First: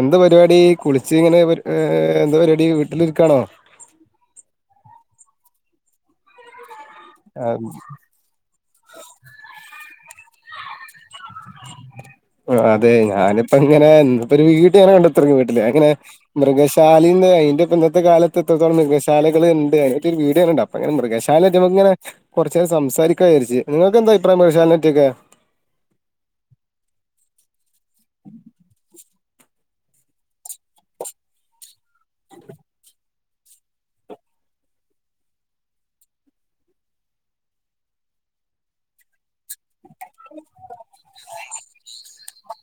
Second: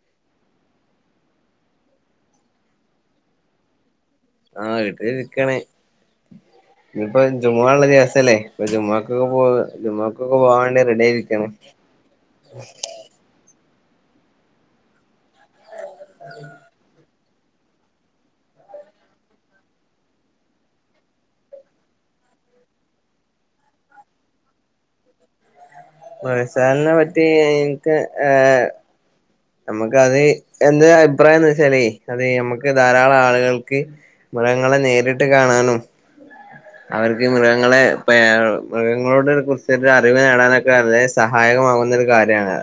എന്ത് പരിപാടി കുളിച്ച് ഇങ്ങനെ എന്താ പരിപാടി വീട്ടിലിരിക്കാണോ ആ വീട്ടിൽ ഇരിക്കാണ് ഇനിപ്പോ ജുമ ആം, ഉള്ള ദിവസല്ലേ ഇപ്പൊ ജുമ്മാക്കൊക്കെ പോകാ ജുമമാക്കൊക്കെ പോവാണ്ടി അതെ ഞാനിപ്പം ഇങ്ങനെ ഇന്നിപ്പോ ഒരു വീട്ടങ്ങനെ കണ്ടെത്തി വീട്ടില് അങ്ങനെ മൃഗശാലീ ഇ ഇന്നത്തെ കാലത്ത് എത്രത്തോളം മൃഗശാലകൾ ഇണ്ട് അങ്ങനത്തെ ഒരു വീഡിയോ കണ്ട് അപ്പോ ഇങ്ങനെ മൃഗശാല കുറച്ച് സംസാരിക്കാ വച്ചു നിങ്ങക്ക് എന്താഭിപ്രായം മൃഗശാലയെ പറ്റിയൊക്കെ മൃഗശാലയെ പറ്റി എനിക്ക് ഏഹ് നമുക്ക് അത് എന്ത് അഭിപ്രായം എന്ന് വെച്ചാലേ അത് ഞമ്മക്ക് ധാരാളം ആളുകൾക്ക് മൃഗങ്ങളെ നേരിട്ട് കാണാനും അവർക്ക് മൃഗങ്ങളെ പ മൃഗങ്ങളോട് കുറിച്ച് അറിവ് നേടാനൊക്കെ വളരെ സഹായകമാകുന്ന ഒരു കാര്യമാണ്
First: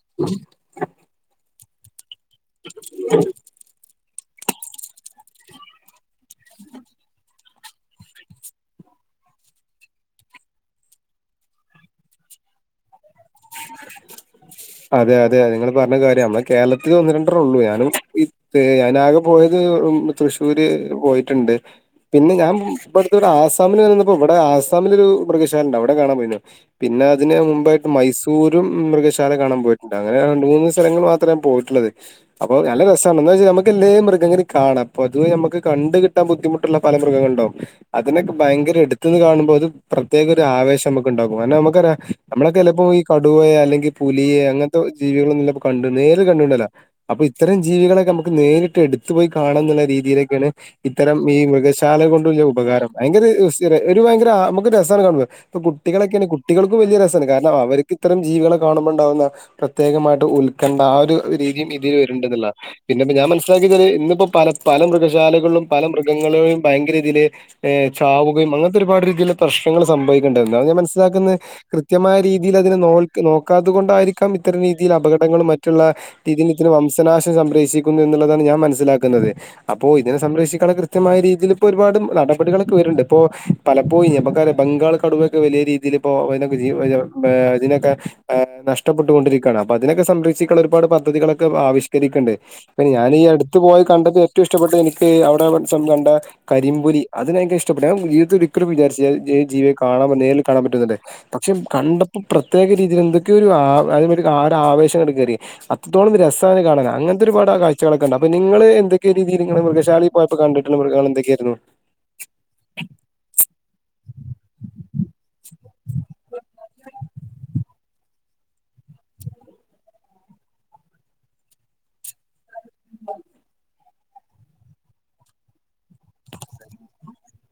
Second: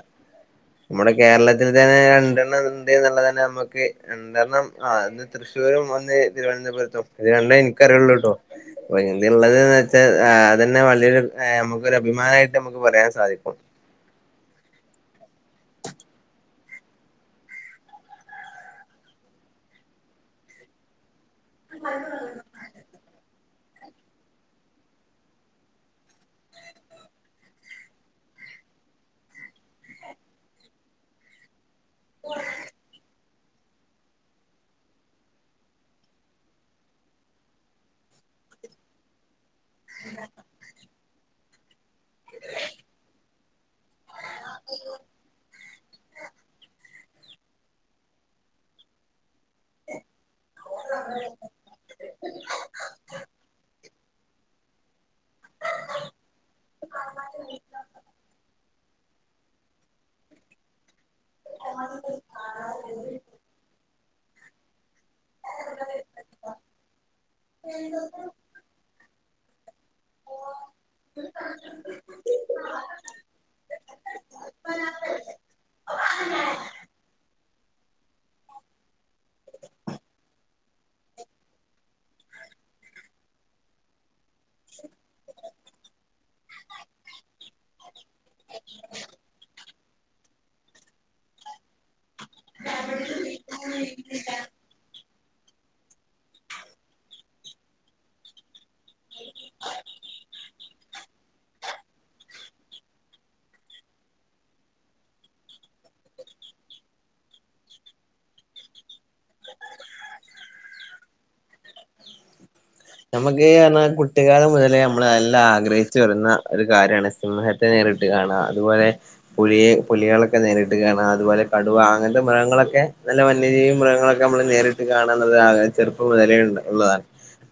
നമ്മുടെ കേരളത്തിൽ തന്നെ രണ്ടെണ്ണം ഇണ്ട് എന്നുള്ളതാണ് നമ്മുക്ക് രണ്ടെണ്ണം ആ ഒന്ന് തൃശശുരും ഒന്ന് തിരുവനന്തപുരത്തും ഇത് രണ്ടുമേ എനിക്കറിയുള്ളു കേട്ടോ അപ്പൊ എന്താ ഉള്ളത് വച്ചാൽ അതന്നെ വലിയൊരു നമുക്കൊരു അഭിമാനമായിട്ട് നമുക്ക് പറയാൻ സാധിക്കും അതെ അതെ നിങ്ങള് പറഞ്ഞ കാര്യമാണ് കേരളത്തില് ഒന്ന് രണ്ടെണ്ണം ഉള്ളൂ ഞാനും ഞാനാകെ പോയത് തൃശ്ശൂരും പോയിട്ടുണ്ട് പിന്നെ ഞാൻ ഇപ്പോഴത്തെ ഒരു ആസാമിൽ വന്നപ്പോ ഇവിടെ ആസാമില് ഒരു മൃഗശാലയുണ്ട് അവിടെ കാണാൻ പോയി പിന്നെ അതിന് മുമ്പായിട്ട് മൈസൂർ മൈസൂരും മൃഗശാല കാണാൻ പോയിട്ടുണ്ട് അങ്ങനെ രണ്ട് മൂന്ന് സ്ഥലങ്ങൾ മാത്രമേ ഞാൻ പോയിട്ടുള്ളത് അപ്പൊ നല്ല രസമാണ് എന്താ വെച്ചാ നമുക്ക് മൃഗങ്ങെ കാണാം അപ്പൊ അത് നമുക്ക് കണ്ട് കിട്ടാൻ ബുദ്ധിമുട്ടുള്ള പല മൃഗങ്ങളുണ്ടാകും അതിനൊക്കെ ഭയങ്കര എടുത്ത് നിന്ന് കാണുമ്പോ അത് പ്രത്യേക ഒരു ആവേശം നമുക്ക് ഉണ്ടാകും അതിന് നമുക്ക് നമ്മളൊക്കെ ചിലപ്പോ ഈ കടുവയെ അല്ലെങ്കിൽ പുലിയെ അങ്ങനത്തെ ജീവിക അപ്പൊ ഇത്തരം ജീവികളൊക്കെ നമുക്ക് നേരിട്ട് എടുത്ത് പോയി ആണെന്നുള്ള രീതിയിലൊക്കാണ് ഇത്തരം ഈ മൃഗശാല കൊണ്ടുള്ള ഉപകാരം ഭയങ്കര സ്ഥിര ഒരു ഭയങ്കര അമ്മക്ക് രസാണ് കാണുമ്പോ. ഇപ്പൊ കുട്ടികളൊക്ക്യാണ് കുട്ടികൾക്കും വല്യ രസാണ് കാരണം അവര് ഇത്തരം ജീവികളെ കാണുമ്പോണ്ടാവുന്ന പ്രത്യേകമായിട്ട് ഉൽക്കണ്ഠ ആ ഒരു രീതി ഇതിൽ വരുന്നുണ്ടെന്ന്ള്ളതാ പിന്നെപ്പോ ഞാൻ മനസ്സിലാക്കിയത് ഇന്നിപ്പോ പല പല മൃഗ ശാലകളിലും പല മൃഗങ്ങളെയും ഭയങ്കര ഇതില് ചാവുകയും അങ്ങനത്തെ ഒരുപാട് രീതിയില് പ്രശ് ങ്ങൾ സംഭവിക്കണ്ട് എന്താ ഞാൻ മനസ്സിലാക്കുന്നെ കൃത്യമായ രീ തിന ഇതിന നോൽക് നോക്കാത്തത് കൊണ്ടായിരിക്കാം ഇത്തര രീതിയിൽ അപകടങ്ങളും മറ്റുള്ള രീതീല് ഇത്തിര വംശനാശ സംരക്ഷിക്കുന്നു എന്നുള്ളതാണ് ഞാൻ മനസ്സിലാക്കുന്നത്. അപ്പോ ഇതിനെ സംരക്ഷിക്കാണ് കൃത്യമായ രീതിയിൽ ഇപ്പോ ഒരുപാട് നട പടികളൊക്കേറുണ്ട് ഇപ്പൊ പലപ്പോഴ്‌ നമ്മക്കറിയ ബംഗാൾ കടുവയൊക്കെ വലിയ രീതിയില ഇപ്പോ [unintelligible] ആഹ് ഇതിനൊക്കെ ആ നഷ്ടപ്പെട്ടൊണ്ടിരിക്കാണ്. അപ്പൊ അതിനൊക്കെ സംരക്ഷിക്കാനൊരുപാട് പദ്ധതികളൊക്കെ ആവിശ് നിക്കണ്ട് ഞാനീ അടുത്ത് പോയി കണ്ടത് ഏറ്റവും ഇഷ്ടപ്പെട്ടത് എനിക്കീ അവ ന്നാലോരീസം കണ്ട കരിമ്പുലി അതിനെനിക്ക് ഇഷ്ടപ്പെട്ട ജീവിതത്തിലൊരി ഒരിക്കലും വിചാരിചില ജെ ജീവിയെ കാണാൻ തന്നെ നേരിൽ കാണാൻ പറ്റൂന്നന്നെ പക്ഷെ കണ്ട പ്രത്യേക രീതിയിൽ എന്തൊക്കെയൊ ഒരു ആ അതേമാരി ആവേശങ്ങട് കേറി അത്രത്തോളം രസാണ് കാണാൻ അങ്ങ അനത്തെ ഒരുപാട് കാഴ്ചകളൊക്കെണ്ട് അപ് നിങ്ങള് എന്തൊക്കെ രീതിയില് നിങ്ങള് മൃഗശാലയിൽ പോയപ്പോ കണ്ടിട്ടുള്ള മൃഗങ്ങൾ എന്തൊക്കെയായിരുന്നു? കീ കുട്ടികാലം മുതലേ നമ്മൾ നല്ല ആഗ്രഹിച്ച് വരുന്ന ഒരു കാര്യണ് സിംഹത്തെ നേരിട്ട് രിട്ട് കാണാ അതുപോലെ പുലിയെ പുലികളൊക്കെ നേരിട്ട് കാണ അതുപോലെ കടുവ അങ്ങനത്തെ മൃഗങ്ങളൊ ലെ നല്ല വന്യജീവി മൃഗങ്ങളൊക്കെ നമ്മള് നേരിട്ട് കാണന്നുള്ളൊരാഗ്രഹം ചെറുപ്പം മുതലേ ഉള്ള ഉള്ളതാണ്.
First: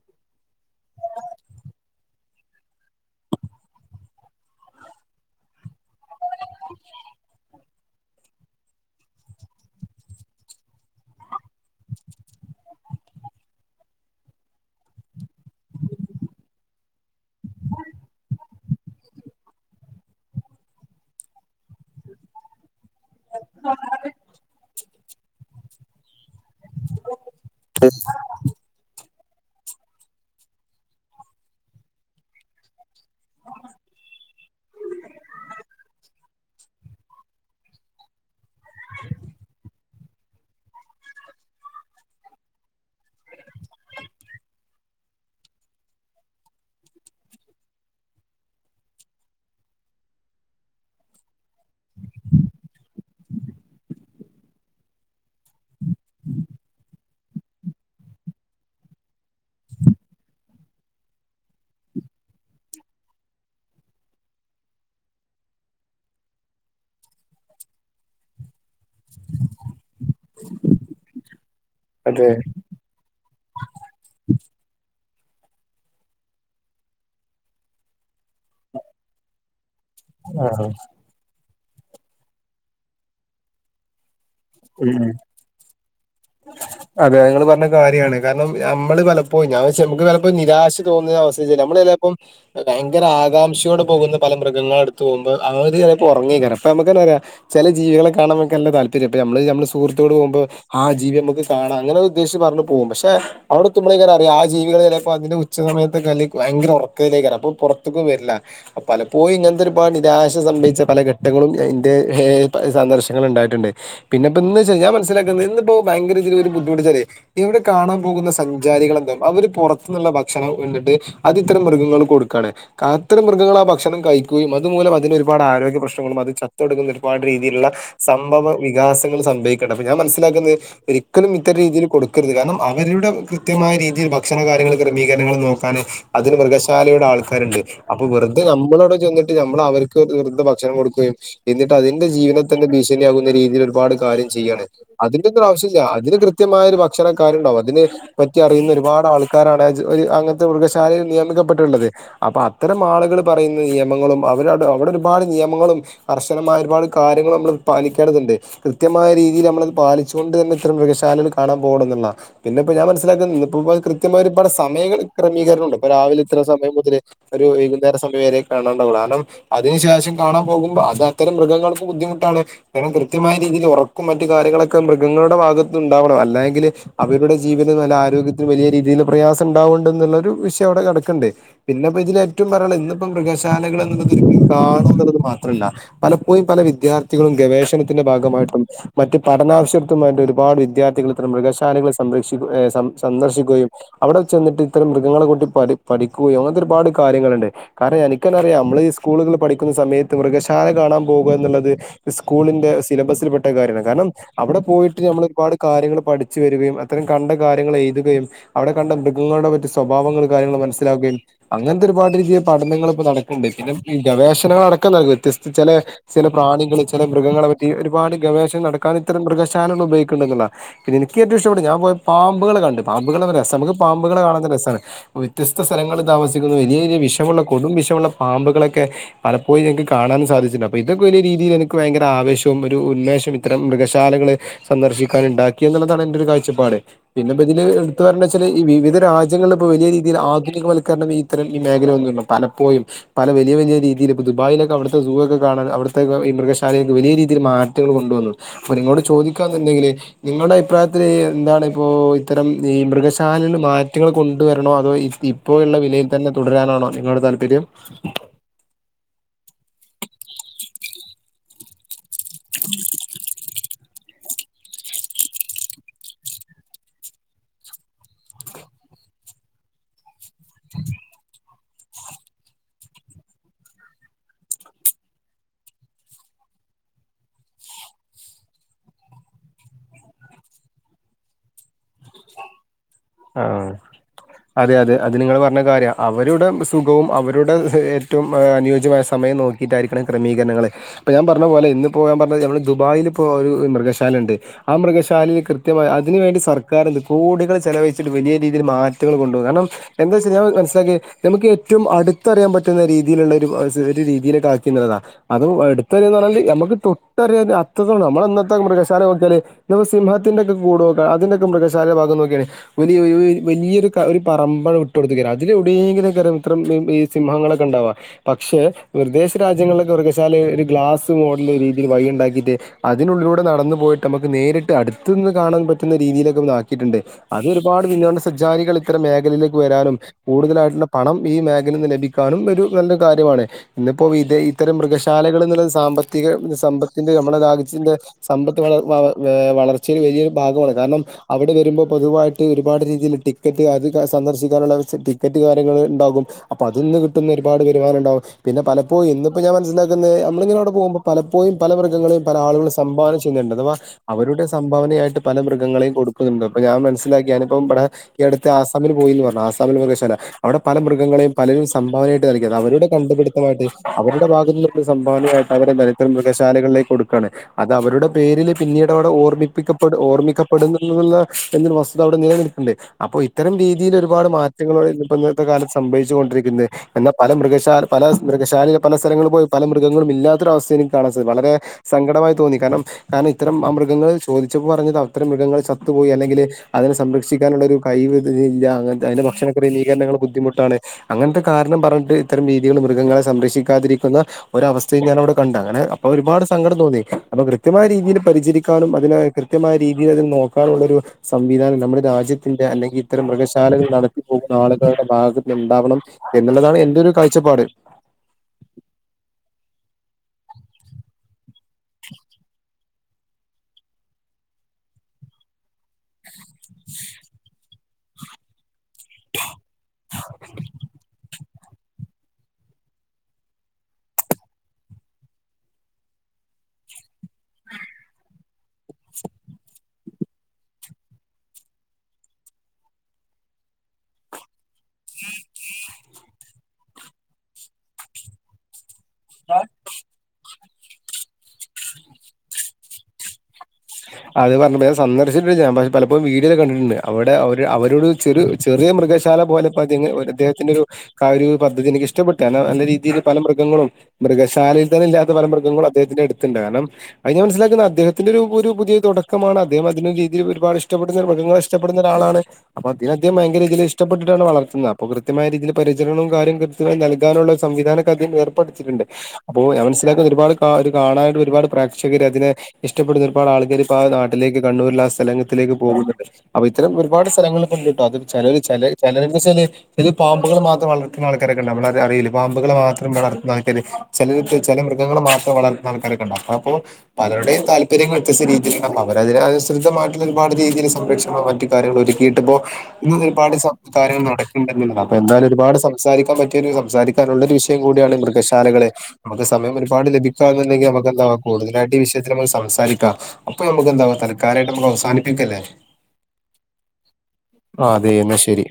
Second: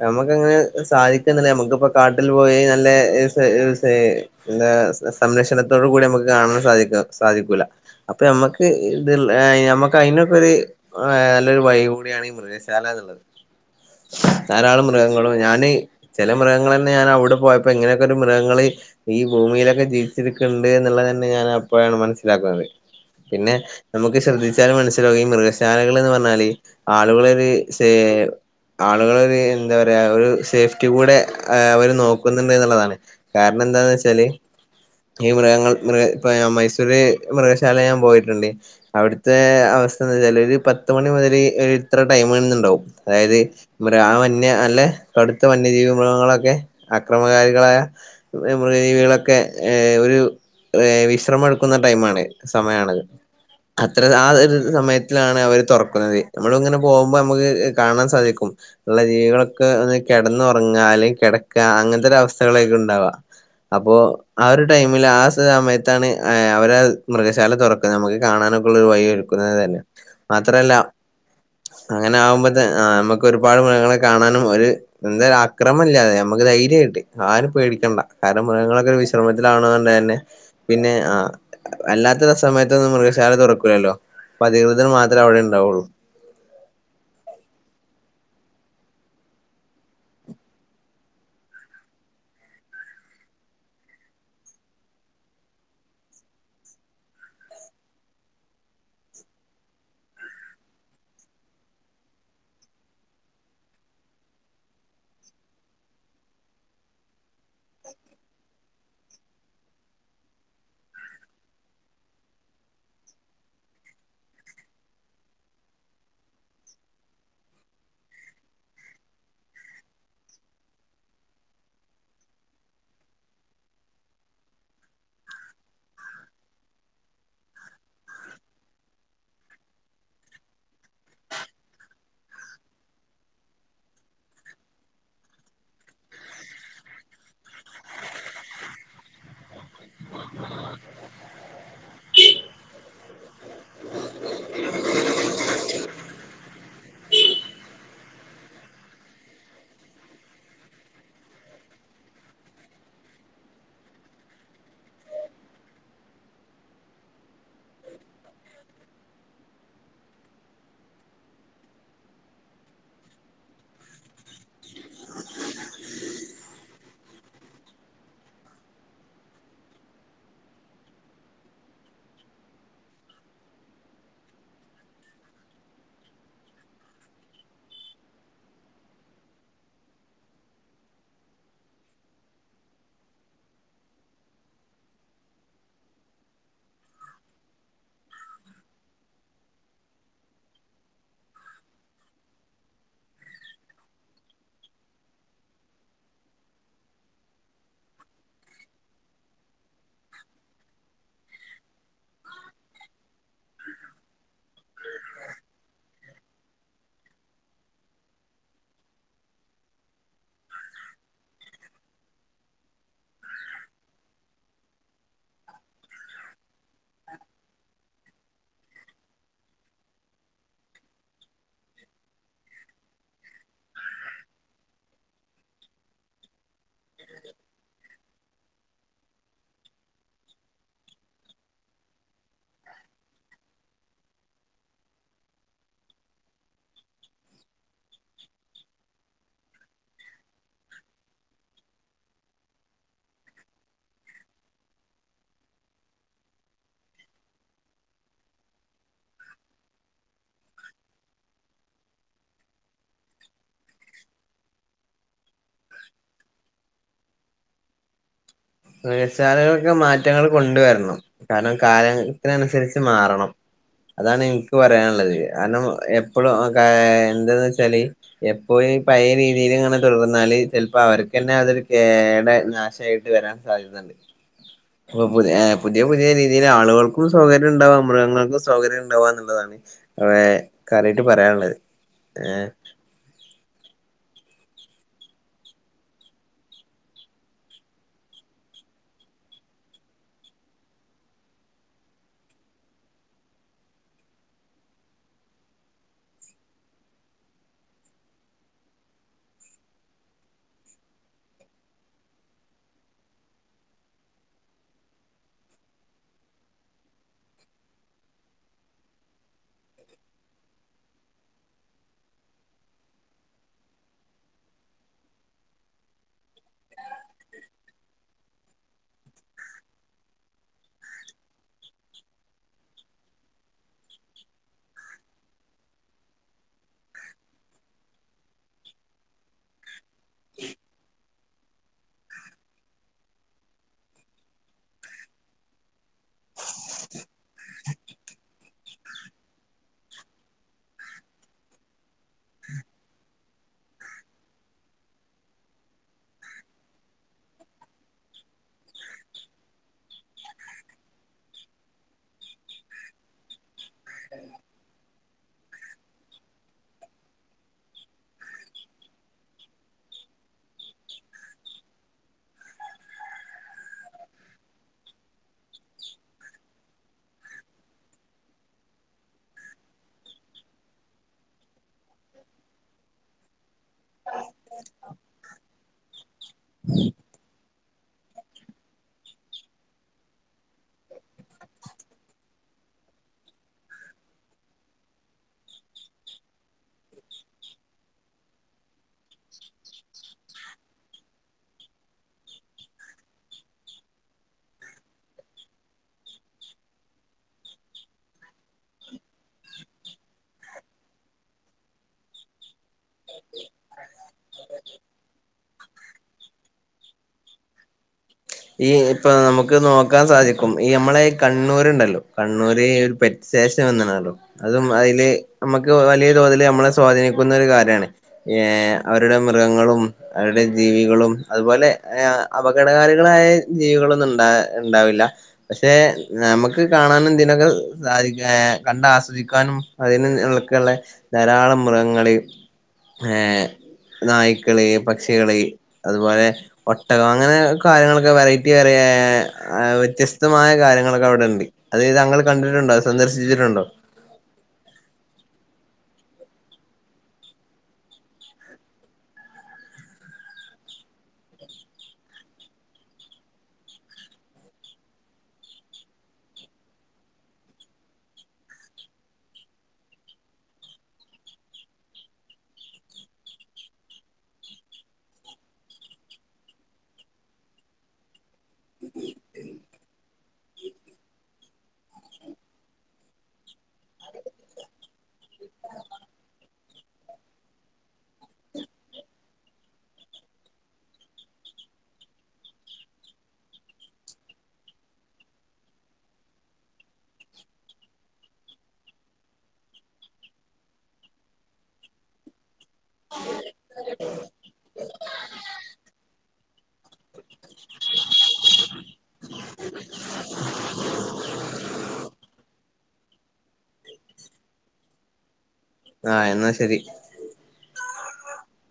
നമുക്ക്ങ്ങനെ സാധിക്കുന്നില്ലേ നമുക്കിപ്പ കാട്ടിൽ പോയി നല്ല എസ് എസ് ഏ പിന്നാ സ സംരക്ഷണത്തോടു കൂടി നമുക്ക് കാണൻ സാധിക്കോ സാധിക്കൂല അപ്പൊ നമ്മക്ക് ഇത് ൾ ഏ നമ്മക്ക് അയിനൊക്കെര് ഏ നല്ലൊരു വഴി കൂടിയാണ് ഈ മൃഗശാല ള്ളത് ധാരാളം മൃഗങ്ങളും ഞാന് ചില മൃഗങ്ങൾ ന്നെ ഞാൻ അവിടെ പോയപ്പോ എങ്ങനെയൊക്കെ ഒരു മൃഗങ്ങള് ഈ ഭൂ ഭൂയിലൊക്കെ ജീവിച്ചിടുരിക്കണ്ട്ന്ന്ള്ളതന്നെ ഞാൻ അപ്പോഴാണ് മനസ്സിലാക്കുന്നത്. പിന്നെ നമുക്ക് ശ്രദ്ധിച്ചാലു മനസ്സിലകു ഈ മൃഗശാലകൾ എന്ന് പറഞ്ഞ ഞാല് ആളുകളൊരു ഛേ ആളുകളൊ എന്താ പറയാ ഒരു സേഫ്റ്റി കൂടെ ഏ അവര് നോക്കുന്നുണ്ട് ന്ന്ള്ളതാണ്. കാരണം എന്താന്ന് വെച്ചാല് ഈ മൃഗങ്ങൾ മൃഗ പ്പ മൈസൂര് മൃഗശാല ഞാൻ പോയിട്ടുണ്ട് അവിടുത്തെ അവസ്ഥ പത്ത് മണി മുതൽ ഇത്ര ടൈമന്നുണ്ടാവും അതായത് ആ വന്യ അല്ല കടുത്ത വന്യജീവി മൃഗങ്ങളൊക്കെ അക്രമകാരികളായ മൃഗ ജീവിക അത്ര ആ ഒരു സമയത്തിലാണ് അവര് തുറക്കുന്നത് നമ്മൾ ഇങ്ങനെ പോകുമ്പോ നമുക്ക് കാണാൻ സാധിക്കും ഉള്ള ജീവികളൊക്കെ കിടന്നുറങ്ങ അല്ലെങ്കിൽ കിടക്ക അങ്ങനത്തെ ഒരു അവസ്ഥകളൊക്കെ ഉണ്ടാവുക അപ്പോ ആ ഒരു ടൈമില് ആ സമയത്താണ് അവര് മൃഗശാല തുറക്കുന്നത് നമുക്ക് കാണാ വഴി കിടക്കുന്നത് തന്നെ മാത്രല്ല അങ്ങനെ അതെ ആകുമ്പോതേന് നമുക്ക് ഒരുപാട് മൃഗങ്ങളെ കാണാനും ഒരു എന്തും അക്രമല്ല അതെ നമുക്ക് ധൈര്യമായിട്ട് ആരും പേടിക്കണ്ട കാരണം മൃഗങ്ങളൊക്കെ ഒരു വിശ്രമത്തിലാണതൊണ്ട് തന്നെ ആഹ് പിന്നെ ആ അല്ലാത്ത സമയത്ത് ഒന്നും മൃഗശാല തുറക്കൂല്ലല്ലോ അപ്പൊ അധികൃതർ ഉം മാത്രമേ അവിടെ ഉണ്ടാവുള്ളൂ അതെ ഇങ്ങള് പറഞ്ഞെ കാരണം നമ്മള് പലപ്പോ ഞാൻമുക്ക് പലപ്പോ നിരാശ തോന്നുന്ന അവസ്ഥ നമ്മ ചെലേപ്പം ഭയങ്കര ആകാംക്ഷയോടെ പോകുന്ന പല മൃഗങ്ങളടുത്ത് പോകുമ്പോ അവര് ചെലപ്പോ ഉറങ്ങേക്കാരം അപ്പോ നമ നമകന്നറിയ ചില ജീവികളെ കാണാ നമുക്കല്ല താല്പര്യണ്ട് നമ്മള് നമ്മള് സുഹൃത്തുക്കള് പോകുമ്പോ ആ ജീവി നമുക്ക് കാണാം അങ്ങനെ ഉദ്ദേശച്ച് പറഞ്ഞു പോവും പക്ഷെ അവിടെത്തുമളെങ്ങനെ അറിയ ആ ജീവികൾ ചിലപ്പോ അതിന്റെ ഉച്ച സമ സമയതേക്കാല് ഭയങ്കര ഉറക്ക്തന്നേക്കാരും. അപ്പൊ പുറത്ത്ക്കും വരില്ല, അപ് പലപ്പോഴും ഇങ്ങനത്തെ ഒരുപാട് രാശസംഭി ച്ച പല ഘട്ടങ്ങളും എന്റെ ഏ സന്ദർശങ്ങൾ ഉണ്ടായിട്ടുണ്ട്. പിന്നെപ്പന്ന് ച്ചാ ഞാൻ മനസ്സിലാക്കുന്നത് ഇപ്പോ ഭയങ്കര ഇതിലൊരു ബുദ്ധിമുട്ട് ചാലെ ഇവിടെ കാണാൻ പോകുന്ന സഞ്ചാരികളന്താ അവര് പുറത്തുന്നുള്ള ഭക്ഷണം ന്ന്ട്ട് അത് ഇത്തരം മൃഗങ്ങൾക്ക് കൊടുക്കാണ് അത്തരം മൃഗങ്ങള് ആ ഭക്ഷണം കഴിക്കുകയും അത്‌ മൂലം അതിനൊരുപാട് ആരോ പ്രശ്നങ്ങളും അത് ചത്തൊടുക്കുന്ന ഒരുപാട് രീതിയിലുള്ള സംഭവ വികാസങ്ങൾ സംഭവിക്കണ്ട്. അപ്പൊ ഞാൻ മനസ്സിലാക്കുന്നത് ഒരിക്കലും ഇത്തരം രീതിയിൽ കൊടുക്കരുത് കാരണം അവരുടെ കൃത്യമായ രീതിയിൽ ഭക്ഷണ കാര്യങ്ങൾ ക്രമീകരങ്ങളും നോക്ക അതിന് മൃഗശാലയുടെ ആൾക്കാരുണ്ട് അപ്പൊ വെറുതെ നമ്മളോവിടെ ചെന്നിട്ട് നമ്മൾ അവർക്ക് ഭക്ഷ ണം കൊടുക്കുകയും എന്നിട്ട് അതിന്റെ ജീവനെ തന്നെ ഭീഷണിയാകുന്ന രീതിയിൽ ഒരുപാട് കാര്യംചെയ്യാണ് അതിന് ആവശ്യമില്ല അതിന് കൃത്യമായ ഒരു ഭക്ഷണക്കാരു ഉണ്ടാവും അതിനെ പറ്റി അറിയുന്ന ഒരുപാട് ആൾക്കാരാണ് അങ്ങനത്തെ മൃഗശാലയിൽ നിയമിക്കപ്പെട്ടിട്ടുള്ളത് അപ്പൊ അത്തരം ആളുകൾ പറയുന്ന നിയമങ്ങളും അവടെ ഒരുപാട് നിയമങ്ങളും കർശനമായ ഒരുപാട് കാര്യങ്ങളും നമ്മൾ പാലിക്കേണ്ടതുണ്ട് കൃത്യമായ രീതിയിൽ നമ്മളത് പാലിച്ചു അതുകൊണ്ട് തന്നെ ഇത്രം മൃഗശാലകൾ കാണാൻ പോകണം എന്നുള്ളാണ് പിന്നെപ്പോ ഞാൻ മനസിലാക്കുന്നത് കൃത്യമായ ഒരുപാട് സമയങ്ങള് ക്രമീകരണം ഉണ്ട് ഇപ്പൊ രാവിലെ ഇത്ര സമയം മുതൽ ഒരു വൈകുന്നേര സമയം വരെ കാണാണ്ടാവുള്ളൂ കാരണം അതിന് ശേഷം കാണാൻ പോകുമ്പോ അത് അത്തരം മൃഗങ്ങൾക്ക് ബുദ്ധിമുട്ടാണ് കാരണം കൃത്യ മായ രീതിയിൽ ഉറക്കും മറ്റു കാര്യങ്ങളും കാര്യങ്ങളും മൃഗങ്ങളുടെ ഭാഗത്തുണ്ടാവണം അല്ലെങ്കിൽ അവരുടെ ജീവിതം നല്ല ആരോഗ്യത്തിന് വലിയ രീതിയില് പ്രയാസം ഉണ്ടാവും ഉണ്ടെന്നുള്ളരു വിഷയം അവിടെ കിടക്ക്ണ്ട് പിന്നെപ്പൊ ഇതി ഏറ്റവും പറയണ ഇന്നിപ്പോ മൃഗശാലകൾ എന്നുള്ളത് മാത്രല്ല പലപ്പോഴും പല വിദ്യാർത്ഥികളും ഗവേഷണത്തിന്റെ ഭാഗമായിട്ടും മറ്റ് പഠന ക്ഷത്വമായിട്ട് ഒരുപാട് വിദ്യാർത്ഥികൾ ഇത്തരം മൃഗശാലകൾ സംരക്ഷിക്കുകയും സന്ദർശിക്കുകയും അവിടെ ചെന്നിട്ട് ഇത്തരം മൃഗങ്ങളെ കൂട്ടി പഠിക്കുകയും അങ്ങനത്തെ ഒരുപാട് കാര്യങ്ങളുണ്ട് കാരണം എനിക്കല്ലാറിയാം നമ്മൾ ഈ സ്കൂളുകിൽ പഠിക്കു ന്ന സമയത്ത് മൃഗശാല കാണാൻ പോകുക എന്നുള്ളത് സ്കൂളിന്റെ സിലബസിൽ പെട്ട കാര്യമാണ് കാരണം അവിടെ പോയിട്ട് ഞമ്മൾ ഒരുപാട് കാര്യങ്ങൾ പഠിച്ചു വരികയും അത്തരം കണ്ട കാര്യങ്ങൾ എഴുതുകയും അവിടെ കണ്ട മൃഗങ്ങൾ മറ്റ് സ്വഭാവങ്ങൾ കാര്യങ്ങൾ മനസിലാക്കുകയും അങ്ങനത്തെ ഒരുപാട് രീതിയിൽ പഠനങ്ങൾ ഇപ്പൊ നടക്കുന്നുണ്ട് പിന്നെ ങ്ങൾടക്കം വ്യത്യസ്ത ചില ചില പ്രാണികൾ ചില മൃഗങ്ങളെ പറ്റി ഒരുപാട് ഗവേഷണം നടക്കാ മൃഗശാലകൾ ഉപയോഗിക്കുന്നുള്ളതാണ് എനിക്ക് ഏറ്റവും ഇഷ്ട്ടപ്പെട്ട പാമ്പുകളെ കണ്ട് പാമ്പു കാണാൻ രസാണ് വ്യത്യസ്ത സ്ഥലങ്ങളിൽ താമസിക്കുന്ന വലിയ വലിയ വിഷമുള്ള കൊടും വിഷമുള്ള പാമ്പുകളൊക്കെ പലപ്പോഴും എനിക്ക് കാണാൻ സാധിച്ചിട്ടുണ്ട് അപ്പോ ഇതൊക്കെ വലിയ രീതിയിൽ എനിക്ക് ഭയങ്കര ആവേശവും ഒരു ഉന്മേ ശവും ഇത്തരം മൃഗശാ ശാലകള് സന്ദർശിക്കാൻ ഉണ്ടാക്കി എന്നുള്ളതാണ് എന്റെ ഒരു കാഴ്ചപ്പാട് പിന്നെപ്പ ഇതില് എടുത്ത് പറഞ്ഞച്ചാല് ഈ രാജ്യങ്ങളിലിപ്പോ വലിയ രീതിയിൽ ആധുനികവൽക്കരണം ഇത്തരം ഈ മേഖലയൊന്നുമില്ല പലപ്പോഴും പല വലിയ വലിയ രീതി രീതി ദുബായിലൊക്കെവിടുത്തെ സൂ ഒക്കെ കാണാൻ അവിടുത്തെ മൃഗശാലയിലക്ക് വല രീതിയിൽ മാറ്റങ്ങൾ കൊണ്ടുവന്നു അപ്പൊ നിങ്ങളോട് ചോദിക്കാന്നുണ്ടെങ്കിൽ നിങ്ങളുടെ അഭിപ്രായത്തില് എന്താണ് ഇപ്പോ ഇത്തരം ഈ മൃഗശാലനം മാറ്റങ്ങൾ കൊണ്ടുവരണോ അതോ ഇപ്പോ ഉള്ള വിലയിൽ തന്നെ തുടരാനാണോ നിങ്ങളുടെ താല്പര്യം മൃഗശാലകൾക്ക് മാറ്റങ്ങൾ കൊണ്ടുവരണം കാരണം കാലം അതിനനുസരിച്ച് മാറണം അതാണ് എനിക്ക് പറയാനുള്ളത് കാരണം എപ്പോഴും എന്താെന്ന് വെച്ചാല് എപ്പോ പയ രീതിയിൽ ഇങ്ങനെ തുടർന്നാല് ചിലപ്പോ അവർക്ക് തന്നെ അതൊരു കേട നാശമായി വരാൻ സാധ്യത ഉണ്ട് അപ്പൊ പുതി പുതിയ പുതിയ രീതിയിൽ ആളുകൾക്കും സൗകര്യം ഉണ്ടാവുക മൃഗങ്ങൾക്കും സൗകര്യം ഉണ്ടാവുക എന്നുള്ളതാണ് അവിടെ കാര്യായിട്ട് പറയാനുള്ളത് ഏ ആ അതെ അതെ അത് നിങ്ങള് പറഞ്ഞ കാര്യാ അവരുടെ സുഖവും അവരുടെ ഏറ്റവും അനുയോജ്യമായ നോക്കിയിട്ടായിരിക്കണം ക്രമീകരണങ്ങള്അ പ്പൊ ഞാൻ പറഞ്ഞ പോലെ ഇന്ന് പോ ഞാൻ നമ്മള് ദുബായിൽ പ്പോ ഒരു മൃഗശാല ഉണ്ട് ആ മൃഗശാലയിൽ കൃത്യമായി അതിന് വേണ്ടി സർക്കാർ കോടികൾ ചെലവഴി വലിയ രീതിയിൽ മാറ്റങ്ങൾ കൊണ്ട്കാരണം എന്താ വച്ചാ ഞാൻ മനസിലാക്കിയെ നമുക്ക് ഏറ്റവും അടുത്തറിയൻ പറ്റുന്ന രീ രീതിയിലുള്ള ഒരുരീതിയി ലേക്കാക്കി എന്നുള്ളതാ അതുംഅടുത്തുള്ളത് ന്ന് പറഞ്ഞാൽ നമുക്ക് തൊട്ട അ നമ്മള ഇന്നത്തെ മൃഗശാല നോക്കിയാല് ന സിംഹത്തിന്റെ ഒക്കെ കൂട് നോക്ക് അതിന് ന്റെക്കെ മൃഗശാല യുടെഭാഗം നോക്കിയാണ് വലിയ വലിയൊരു ഒരു പറമ്പാണ് വിട്ടു കൊടുത്തക്ക ണത് അതില് എടെയെങ്കിലും ഒക്കെ ഇത്രം ഈ സിംഹങ്ങളൊക്കെണ്ടാ പക്ഷെ വിദേശ രാജ്യങ്ങളിലൊക്കെ മൃഗശാല ഒരു ഗ്ലാസ് മോഡൽ രീതിയിൽ വൈ ഉണ്ടാക്കിട്ട് അതിനുള്ളിലൂടെ നടന്നു പോയിട്ട് നമുക്ക് നേരിട്ട് അടുത്ത് നിന്ന് കാണാൻ പറ്റുന്ന രീതിയിലൊക്കെ ആക്കിയിട്ടുണ്ട് അതൊരു ഒരുപാട് വിനോദ സഞ്ചാരികൾ ഇത്തരം മേഖലയിലേക്ക് വരാനും കൂടുതലായിട്ടുള്ള പണം ഈ മേഖലയിൽ നിന്ന് ലഭിക്കാനും ഒരു നല്ലൊരു കാര്യമാണ് ഇന്നിപ്പോ ഇ ഇത്തരം മൃഗശാലകളിൽന്നുള്ള സാമ്പത്തിക സമ്പത്തിന്റെ നമ്മുടെ ന്റെ സമ്പത്ത് വള വളർച്ചയില് വലിയൊരു ഭാഗമാണ് കാരണം അവിടെ വരുമ്പോ പൊതുവായി ട്ട്ഒരുപാട് രീതിയിൽ ടിക്കറ്റ് അത് സന്ദർശിക്കാനുള്ള ടിക്കറ്റ് കാര്യങ്ങള്ഉണ്ടാകും അപ്പൊ അതിന്ന്കിട്ടുന്ന ഒരുപാട് വരുവാനുണ്ടാവും പിന്നെ പലപ്പോഴും ഇന്നിപ്പോ ഞാൻ മനസ്സിലാക്കുന്നത് നമ്മളിങ്ങനവിടെ പോകുമ്പോ പലപ്പോഴും പല മൃഗങ്ങളും ആളുകൾ സംഭാവന ചെയ്യുന്നുണ്ട് അ തവഅവരുടെ സംഭാവനയായിട്ട് പല മൃഗങ്ങളെയും കൊടുക്കുന്നുണ്ട് അപ്പ ഞാൻ മന ഞനിപ്പം ബടെ ഈ അടുത്ത് ആസാമിൽ പോയിന്ന് പറഞ്ഞു, ആസാമിൽ മൃഗശാല അവിടെ പല മൃഗങ്ങളേയും പലരും സംഭാവ ായി് അവരുടെ കണ്ടുപിടുത്തമായിട്ട് അവരുടെ ഭാഗത്ത് നിന്നുള്ള സംഭാവന ആയിട്ട് അവരേ തരട്ടെ മൃഗശാലകളിലേക്ക് കൊടുക്ക അത് അവരുടെ പേരിൽ പിന്നീട് അവിടെ ഓർമിപ്പിക്കപ്പെടു ഓർമ്മിക്കപ്പെടുന്നുള്ള ഒരു വസ്തു ഇതവിടെ നിലനിൽപ്പുണ്ട് അപ്പൊ ഇത്തരം രീതിയില് ഒരുപാട് മാറ്റങ്ങള്ഇപ്പോ ഇന്നത്തെ കാലത്ത് സംഭവിച്ചു കൊണ്ടിരിക്കുന്നത് എന്നാ പല മൃഗശാല പല മൃഗശാല പല സ്ഥലങ്ങളിലും പോയി പല മൃഗങ്ങളും ഇല്ലാത്തൊര വസ്ഥയാണ് എനിക്ക് കാണാൻ സാധിച്ചത് വളരേ സങ്കടമായി തോന്നി കാരണം കാരണം ഇത്തരം ആ മൃഗങ്ങൾ ചോദിച്ചപ്പോ പറഞ്ഞത് അത്തരം മൃഗങ്ങൾ ചത്തുപോയി അല്ലെങ്കില് അതിനെ സംരക്ഷിക്കാനുള്ള ഒരു കൈവ് ഇതിനില്ല്യാ അങ്ങൻതെ അതിന്റെ ഭക്ഷണ ക്രമീകരണങ്ങൾ ബുദ്ധിമുട്ടാണ് അങ്ങനത്തെ കാരണം ണം പറഞ്ഞിട്ട് ഇത്തരം രീതികള് മൃഗങ്ങളെ സംരക്ഷിക്കാതിരിക്കുന്ന ഒരു അവസ്ഥയും ഞാൻഅവടെ കണ്ട അങ്ങനെ അപ്പൊ ഒരുപാട് സങ്കടം തോന്നി അപ്പൊ കൃത്യമായ രീതിയില് പരിചരിക്കാനും അതിനെ കൃത്യമായ രീതിയില് അത് നോക്കാനുള്ളൊരു സംവിധാനം നമ്മുടെ രാജ്യത്തിന്റെ അല്ലെങ്കിൽ ഇത്തരം മൃഗശാലകൾ നടത്തി പോകുന്ന ആളുകളുടെ ഭാഗത്ത് ഇണ്ടാവണം എന്നുള്ളതാണ് എൻന്റെ ഒരു കാഴ്ചപ്പാട് ഈ ഇപ്പൊ നമുക്ക് നോക്കാൻ സാധിക്കും. ഈ നമ്മളെഈ കണ്ണൂരുണ്ടല്ലോ കണ്ണൂര് പെറ്റ് സ്റ്റേഷൻ വന്ന്ണല്ലോ. അതും അതില് നമുക്ക് വലിയ തോതിൽ ഇത് നമ്മളെ സ്വാധീനിക്കുന്ന ഒരു കാര്യമാണ് യെ.... അവരുടെ മൃഗങ്ങളും അവരുടെ ജീവികളും അതുപോലെ ഏ അപകടകാരി ഇവടെ ജീവികളൊന്നും ഉണ്ടാ ഉണ്ടാവില്ല. പക്ഷെ നമുക്ക് കാണാനും എന്തിനൊക്കെ അ യെ കണ്ട ആസ്വദിക്കാനും അതിനന്ക്കെയള്ള ധാരാളം മൃഗങ്ങളിൽ ഏ നായ്ക്കളേയും പക്ഷികളേം അതുപോലെ ഒട്ടകം അങ്ങനെ കാര്യങ്ങളൊക്കെ വെറൈറ്റി വേ വ്യത്യസ്തമായ കാര്യങ്ങളൊക്കെ അവിടെ ഉണ്ട്. അതായത് താങ്കൾ കണ്ടിട്ടുണ്ടോ സന്ദർശിച്ചിട്ടുണ്ടോ? [unintelligible] അത് പറഞ്ഞപ്പ ഞാൻ സന്ദർശിചിട്ടില്ല. ഞാ പലപ്പോഴും വിഡിയോയിൽ കണ്ടിട്ടുണ്ട്. അവിടെ അവര് അവരോട് ചെറിയ ചെറിയ മൃഗശാ അത് പോലെ അദ്ദേത്തിന്റെ ഒരുകാര്യം പദ്ധതി എനിക്ക് ഇഷ്ടപ്പെട്ട നല്ല രീതിൽ പല മൃഗങ്ങളും മൃഗശാലയിൽ തന്നെ ഇാ പല മൃഗങ്ങളും അദ്ദേഹത്തിന്റെ അടുത്തുണ്ട് കാരണം അതിന് മനസിലാക്കുന്ന അദ്ദേത്തിന്റെ ഒരു ഒരു പുതിയ തുടക്കമാണ് അദ്ദേഹം അതിനന്റെ രീതിയി ഒരുപാട് ഇഷ്ടപ്പെടുന്ന മൃഗങ്ങൾ ഇഷ്ടപ്പെട ഒരാളാണ് അപ്പ അദ്ദേഹം ഭയങ്കര ഇഷ്ടപ്പെട്ടിട്ടാണ് വളർത്തുന്നത് അപ്പോ കൃത്യമായ രീതിയിൽ പരിചരണവും കാര്യവും കൃത്യമായി നൽകാനുള്ള സംവിധാന ഒക്കെ ഏർപ്പെടുത്തി ണ്ട് അപ്പോൊ മനസ്സിലാക്കുന്ന ഒരുപാട് ഒരു കാണാനായിട്ട് ഒരുപാട് പ്രേക്ഷകര് അതിനെ ഇഷ്ടപ്പെടുന്ന ഒരുപാട് ആൾക്കാരി ആ നാട്ടിലേക്ക് കണ്ണൂരിൽ ആ സ്ഥലത്തിലേക്ക് പോകുന്നുണ്ട് അപ്പൊ ഇത്തരം ഒരുപാട് സ്ഥലങ്ങളൾ ഇ കേട്ടോ അത് ചില ചില ചില ചില പാമ്പുകൾ മാത്രം വളർത്തുന്ന ആൾക്കാരൊക്കെണ്ടമ്മള അറിയില്ല പാമ്പുകൾ മാത്രം വളർ ആക്കാർ ചില ചില മൃഗങ്ങൾ മാത്രം വളർുന്ന ആൾക്കാരൊക്കെ ഉണ്ട് അപ്പ അപ്പോ പലരുടെയും താല്പര്യങ്ങൾ വ്യത്യസ്ത രീതിയില അവരതിനെ അനുസൃതമായി ട്ടുള്ള ഒരുപാട് രീതിയിൽ സംരക്ഷണോ മറ്റുകാര്യങ്ങളോ ഒരുക്കിയിട്ടപ്പോ ഹും ഒരുപാട് സ്വ കാര്യങ്ങൾ നടക്ക്ണ്ട്ന്ന്ളളതാ അപ്പൊ എന്തായാലും ഒരുപാട് സംസാരിക്കാൻ പറ്റിയ സംസാരിക്കാനുള്ള ഒരു വിഷയം കൂടിയാണ് മൃഗശാലകൾ നമുക്ക് സമയം ഒരുപാട് ലഭിക്കുകുണ്ടെങ്ക നമുക്ക് എന്താവാ കൂടുതലായിട്ട്ഈ വിഷയത്തിൽ നക്ക് സംസാരിക്കാം അപ്പൊ നമുക്ക് എന്താവാ തല്കാലായിട്ട് നമ്മക്ക് അവസാനിപ്പിക്കല്ലേ? ആ എന്നാ ശരി ആ അതേ എന്നാ ശരി